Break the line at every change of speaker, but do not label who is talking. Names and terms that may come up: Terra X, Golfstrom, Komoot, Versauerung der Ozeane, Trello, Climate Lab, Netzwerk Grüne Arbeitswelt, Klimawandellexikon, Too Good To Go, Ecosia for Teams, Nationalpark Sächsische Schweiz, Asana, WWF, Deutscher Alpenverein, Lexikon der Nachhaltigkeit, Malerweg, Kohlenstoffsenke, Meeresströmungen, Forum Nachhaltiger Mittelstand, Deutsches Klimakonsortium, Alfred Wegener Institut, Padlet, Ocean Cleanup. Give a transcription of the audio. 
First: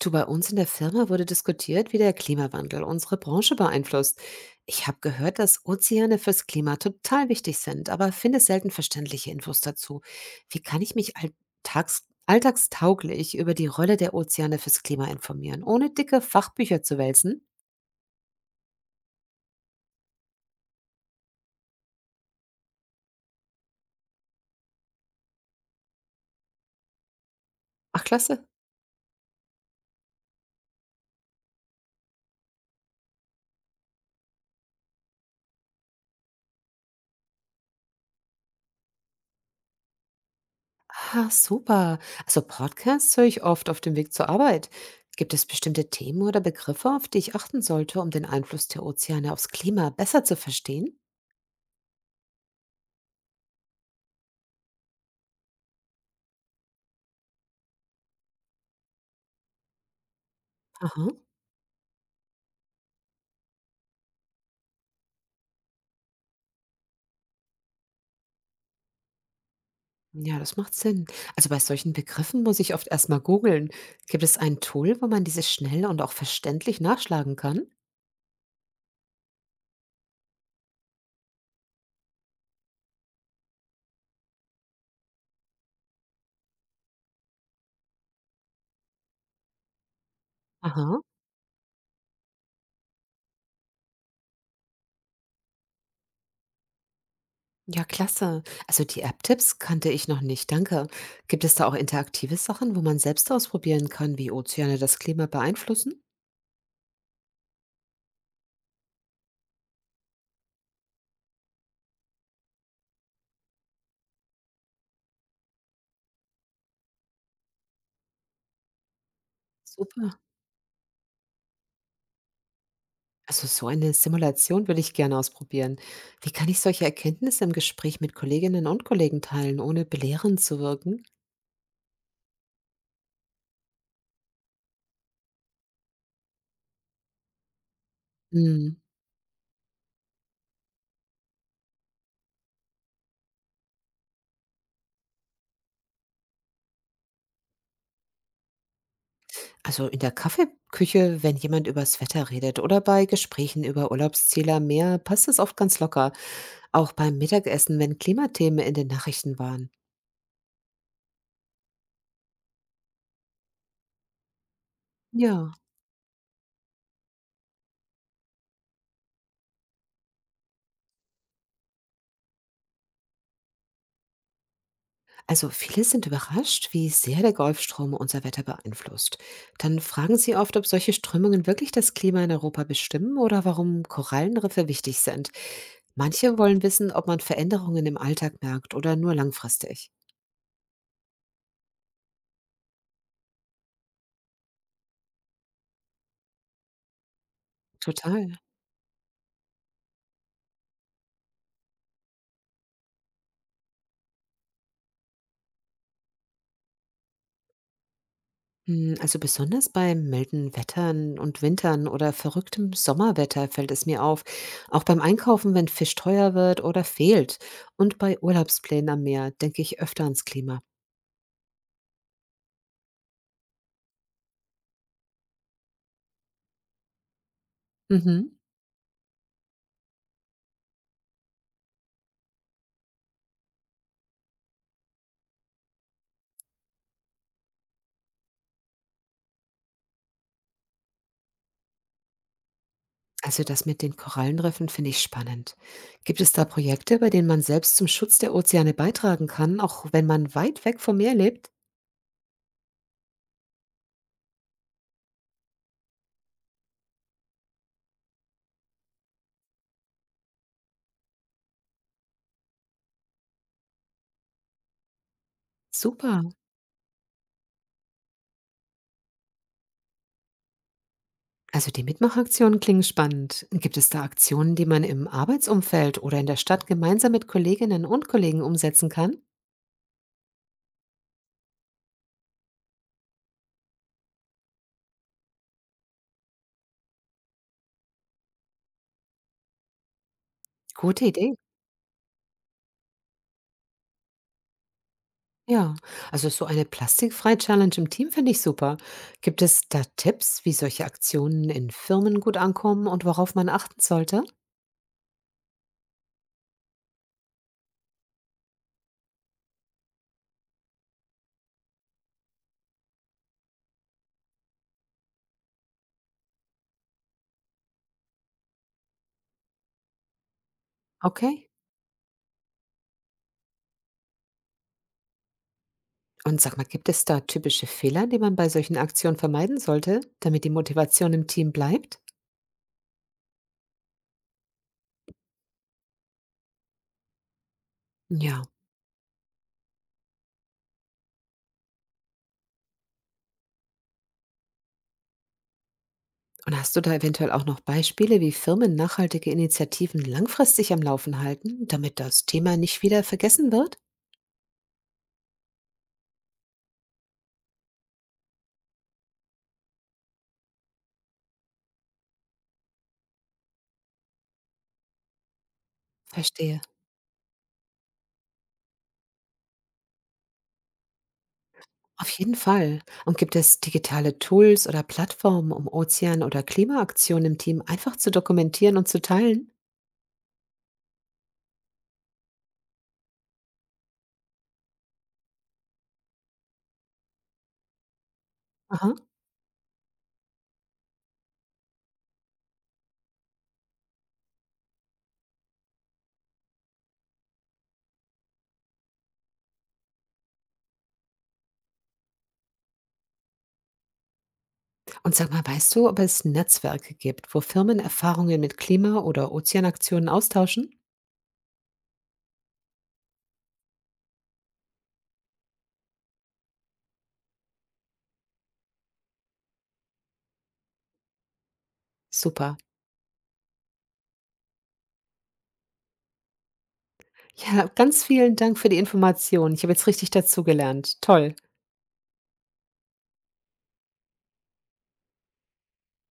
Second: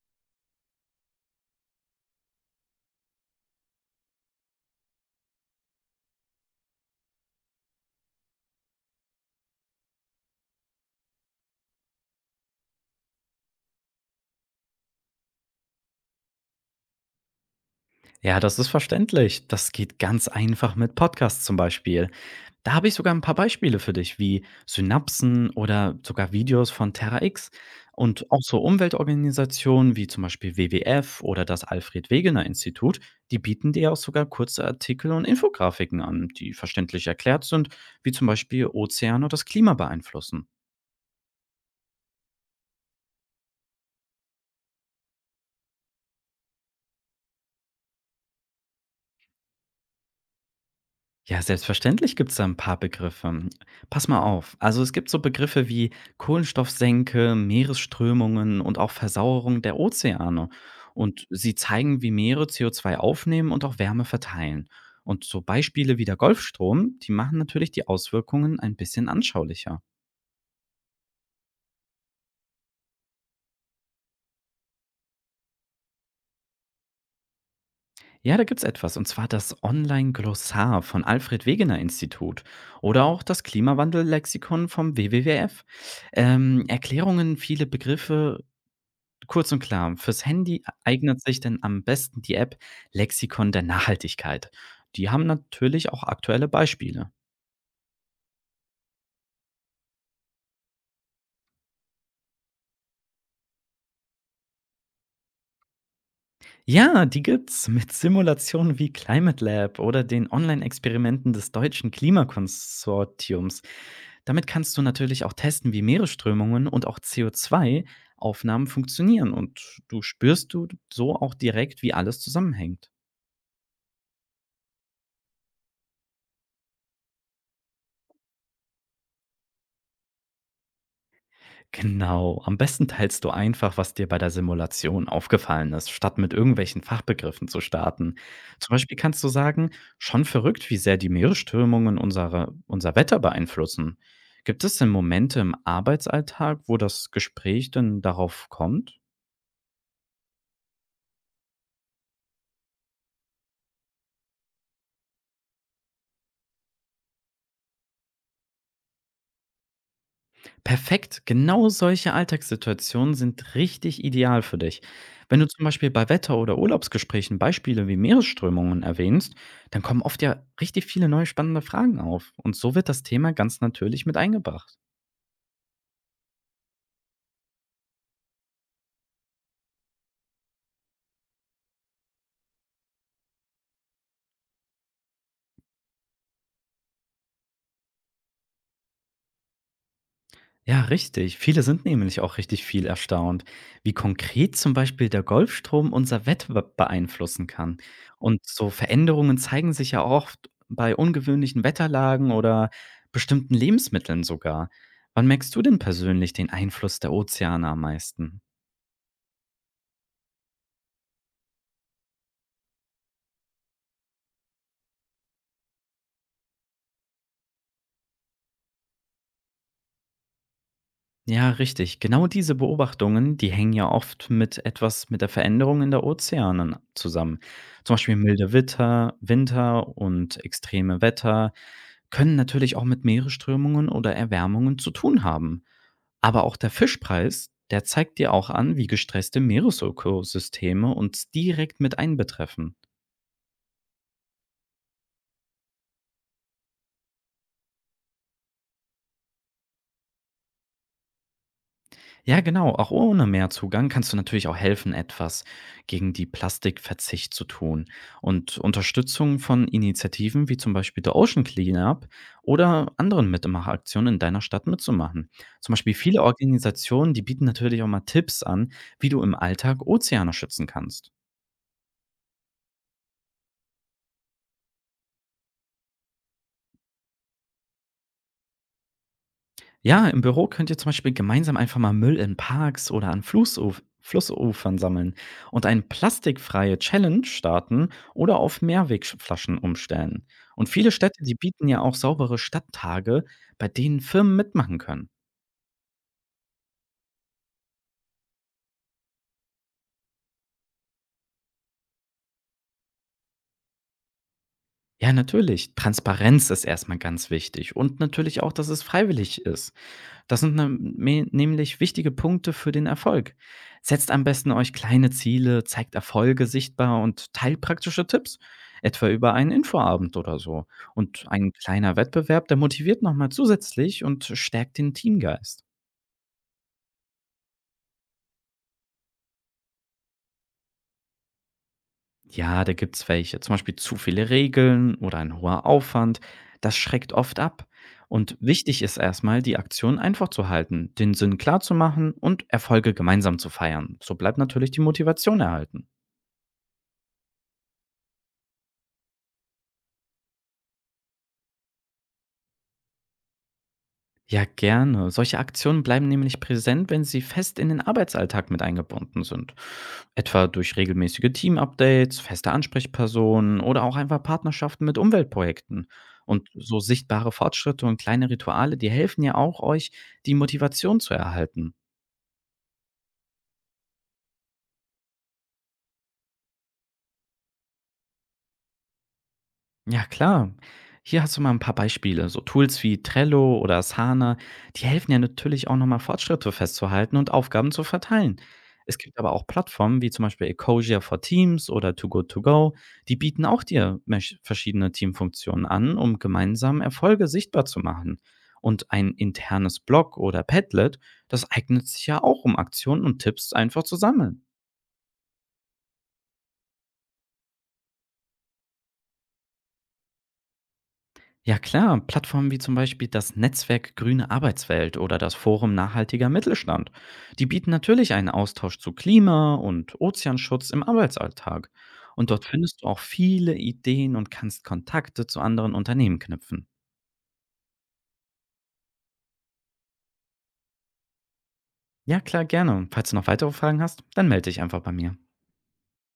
Du, bei uns in der Firma wurde diskutiert, wie der Klimawandel unsere Branche beeinflusst. Ich habe gehört, dass Ozeane fürs Klima total wichtig sind, aber finde selten verständliche Infos dazu. Wie kann ich mich alltags alltagstauglich über die Rolle der Ozeane fürs Klima informieren, ohne dicke Fachbücher zu wälzen?
Ja, das ist verständlich. Das geht ganz einfach mit Podcasts zum Beispiel. Da habe ich sogar ein paar Beispiele für dich, wie Synapsen oder sogar Videos von Terra X
Ach,
und auch
klasse.
so Umweltorganisationen wie zum Beispiel WWF oder das Alfred Wegener Institut, die bieten dir auch sogar kurze Artikel und Infografiken an, die verständlich erklärt sind, wie zum Beispiel Ozean oder das Klima beeinflussen.
Ah, super. Also Podcasts höre ich oft auf dem Weg zur Arbeit. Gibt es bestimmte Themen oder Begriffe, auf die ich achten sollte, um den Einfluss der Ozeane aufs Klima besser zu verstehen?
Ja, selbstverständlich gibt's da ein paar Begriffe. Pass mal auf. Also, es gibt so Begriffe wie Kohlenstoffsenke, Meeresströmungen und auch Versauerung der Ozeane.
Aha.
Und sie zeigen, wie Meere CO2 aufnehmen und auch Wärme verteilen. Und so Beispiele wie der Golfstrom, die machen natürlich die Auswirkungen ein bisschen anschaulicher.
Ja, das macht Sinn. Also bei solchen Begriffen muss ich oft erstmal googeln. Gibt es ein Tool, wo man diese schnell und auch verständlich nachschlagen kann?
Ja, da gibt's etwas, und zwar das Online-Glossar von Alfred Wegener Institut oder auch das Klimawandellexikon vom WWWF. Erklärungen, viele Begriffe, kurz und klar, fürs Handy
Aha.
eignet sich denn am besten die App Lexikon der Nachhaltigkeit. Die haben natürlich auch aktuelle Beispiele.
Ja, klasse. Also die App-Tipps kannte ich noch nicht, danke. Gibt es da auch interaktive Sachen, wo man selbst ausprobieren kann, wie Ozeane das Klima beeinflussen?
Ja, die gibt's mit Simulationen wie Climate Lab oder den Online-Experimenten des Deutschen Klimakonsortiums. Damit kannst du natürlich auch testen, wie Meeresströmungen und auch CO2-Aufnahmen funktionieren und du
Super.
spürst du so auch direkt, wie alles zusammenhängt.
Also so eine Simulation würde ich gerne ausprobieren. Wie kann ich solche Erkenntnisse im Gespräch mit Kolleginnen und Kollegen teilen, ohne belehrend zu wirken?
Genau. Am besten teilst du einfach, was dir bei der Simulation aufgefallen ist, statt mit irgendwelchen Fachbegriffen zu starten. Zum Beispiel kannst du sagen, schon verrückt, wie sehr die Meeresströmungen unser Wetter beeinflussen. Gibt es denn Momente im Arbeitsalltag, wo das Gespräch denn darauf kommt?
Also in der Kaffeeküche, wenn jemand übers Wetter redet oder bei Gesprächen über Urlaubsziele am Meer, passt es oft ganz locker. Auch beim Mittagessen, wenn Klimathemen in den Nachrichten waren.
Perfekt, genau solche Alltagssituationen sind richtig ideal für dich. Wenn du
Ja,
zum Beispiel bei Wetter- oder Urlaubsgesprächen Beispiele wie Meeresströmungen erwähnst, dann kommen oft ja richtig viele neue spannende Fragen auf. Und so wird das Thema ganz natürlich mit eingebracht.
also viele sind überrascht, wie sehr der Golfstrom unser Wetter beeinflusst. Dann fragen sie oft, ob solche Strömungen wirklich das Klima in Europa bestimmen oder warum Korallenriffe wichtig sind. Manche wollen wissen, ob man Veränderungen im Alltag merkt oder nur langfristig.
Ja, richtig. Viele sind nämlich auch richtig viel erstaunt, wie konkret zum Beispiel der Golfstrom unser Wetter beeinflussen kann.
Total.
Und so Veränderungen zeigen sich ja oft bei ungewöhnlichen Wetterlagen oder bestimmten Lebensmitteln sogar. Wann merkst du denn persönlich den Einfluss der Ozeane am meisten?
Hm, also besonders bei milden Wettern und Wintern oder verrücktem Sommerwetter fällt es mir auf. Auch beim Einkaufen, wenn Fisch teuer wird oder fehlt. Und bei Urlaubsplänen am Meer denke ich öfter ans Klima.
Ja, richtig. Genau diese Beobachtungen, die hängen ja oft mit etwas mit der Veränderung in der Ozeanen zusammen. Zum Beispiel
Mhm.
milde Witter, Winter und extreme Wetter können natürlich auch mit Meeresströmungen oder Erwärmungen zu tun haben. Aber auch der Fischpreis, der zeigt dir auch an, wie gestresste Meeresökosysteme uns direkt mit einbetreffen.
Also das mit den Korallenriffen finde ich spannend. Gibt es da Projekte, bei denen man selbst zum Schutz der Ozeane beitragen kann, auch wenn man weit weg vom Meer lebt?
Ja, genau. Auch ohne Mehrzugang kannst du natürlich auch helfen, etwas gegen die Plastikverzicht zu tun. Und Unterstützung von Initiativen wie zum Beispiel der Ocean Cleanup oder anderen Mitmachaktionen in deiner Stadt mitzumachen. Zum Beispiel
Super.
viele Organisationen, die bieten natürlich auch mal Tipps an, wie du im Alltag Ozeane schützen kannst.
Also die Mitmachaktionen klingen spannend. Gibt es da Aktionen, die man im Arbeitsumfeld oder in der Stadt gemeinsam mit Kolleginnen und Kollegen umsetzen kann?
Ja, im Büro könnt ihr zum Beispiel gemeinsam einfach mal Müll in Parks oder an Flussufern sammeln und eine plastikfreie Challenge starten oder auf Mehrwegflaschen umstellen. Und viele
Gute
Städte,
Idee.
die bieten ja auch saubere Stadttage, bei denen Firmen mitmachen können.
Ja, also so eine Plastikfrei-Challenge im Team finde ich super. Gibt es da Tipps, wie solche Aktionen in Firmen gut ankommen und worauf man achten sollte?
Ja, natürlich. Transparenz ist erstmal ganz wichtig und natürlich auch, dass es freiwillig ist. Das sind nem me nämlich wichtige Punkte für den Erfolg. Setzt am besten euch kleine Ziele, zeigt Erfolge sichtbar und teilt praktische Tipps, etwa über einen Infoabend oder so. Und
Okay.
ein kleiner Wettbewerb, der motiviert nochmal zusätzlich und stärkt den Teamgeist.
Und sag mal, gibt es da typische Fehler, die man bei solchen Aktionen vermeiden sollte, damit die Motivation im Team bleibt?
Ja, da gibt's welche. Zum Beispiel zu viele Regeln oder ein hoher Aufwand. Das schreckt oft ab. Und
Ja.
wichtig ist erstmal, die Aktion einfach zu halten, den Sinn klar zu machen und Erfolge gemeinsam zu feiern. So bleibt natürlich die Motivation erhalten.
Und hast du da eventuell auch noch Beispiele, wie Firmen nachhaltige Initiativen langfristig am Laufen halten, damit das Thema nicht wieder vergessen wird?
Ja, gerne. Solche Aktionen bleiben nämlich präsent, wenn sie fest in den Arbeitsalltag mit eingebunden sind. Etwa durch regelmäßige Team-Updates, feste Ansprechpersonen oder auch einfach Partnerschaften mit Umweltprojekten. Und
Verstehe.
so sichtbare Fortschritte und kleine Rituale, die helfen ja auch euch, die Motivation zu erhalten.
Auf jeden Fall. Und gibt es digitale Tools oder Plattformen, um Ozean- oder Klimaaktionen im Team einfach zu dokumentieren und zu teilen?
Ja, klar. Hier hast du mal ein paar Beispiele. So Tools wie Trello oder Asana, die helfen ja natürlich auch nochmal Fortschritte festzuhalten und Aufgaben zu verteilen.
Aha.
Es gibt aber auch Plattformen wie zum Beispiel Ecosia for Teams oder Too Good To Go, die bieten auch dir verschiedene Teamfunktionen an, um gemeinsam Erfolge sichtbar zu machen. Und ein internes Blog oder Padlet, das eignet sich ja auch, um Aktionen und Tipps einfach zu sammeln.
Und sag mal, weißt du, ob es Netzwerke gibt, wo Firmen Erfahrungen mit Klima- oder Ozeanaktionen austauschen?
Ja klar, Plattformen wie zum Beispiel das Netzwerk Grüne Arbeitswelt oder das Forum Nachhaltiger Mittelstand. Die bieten natürlich einen Austausch zu Klima und Ozeanschutz im Arbeitsalltag. Und dort
Super.
findest du auch viele Ideen und kannst Kontakte zu anderen Unternehmen knüpfen.
Ja, ganz vielen Dank für die Information. Ich habe jetzt richtig dazugelernt. Toll.
Ja klar, gerne. Und falls du noch weitere Fragen hast, dann melde dich einfach bei mir.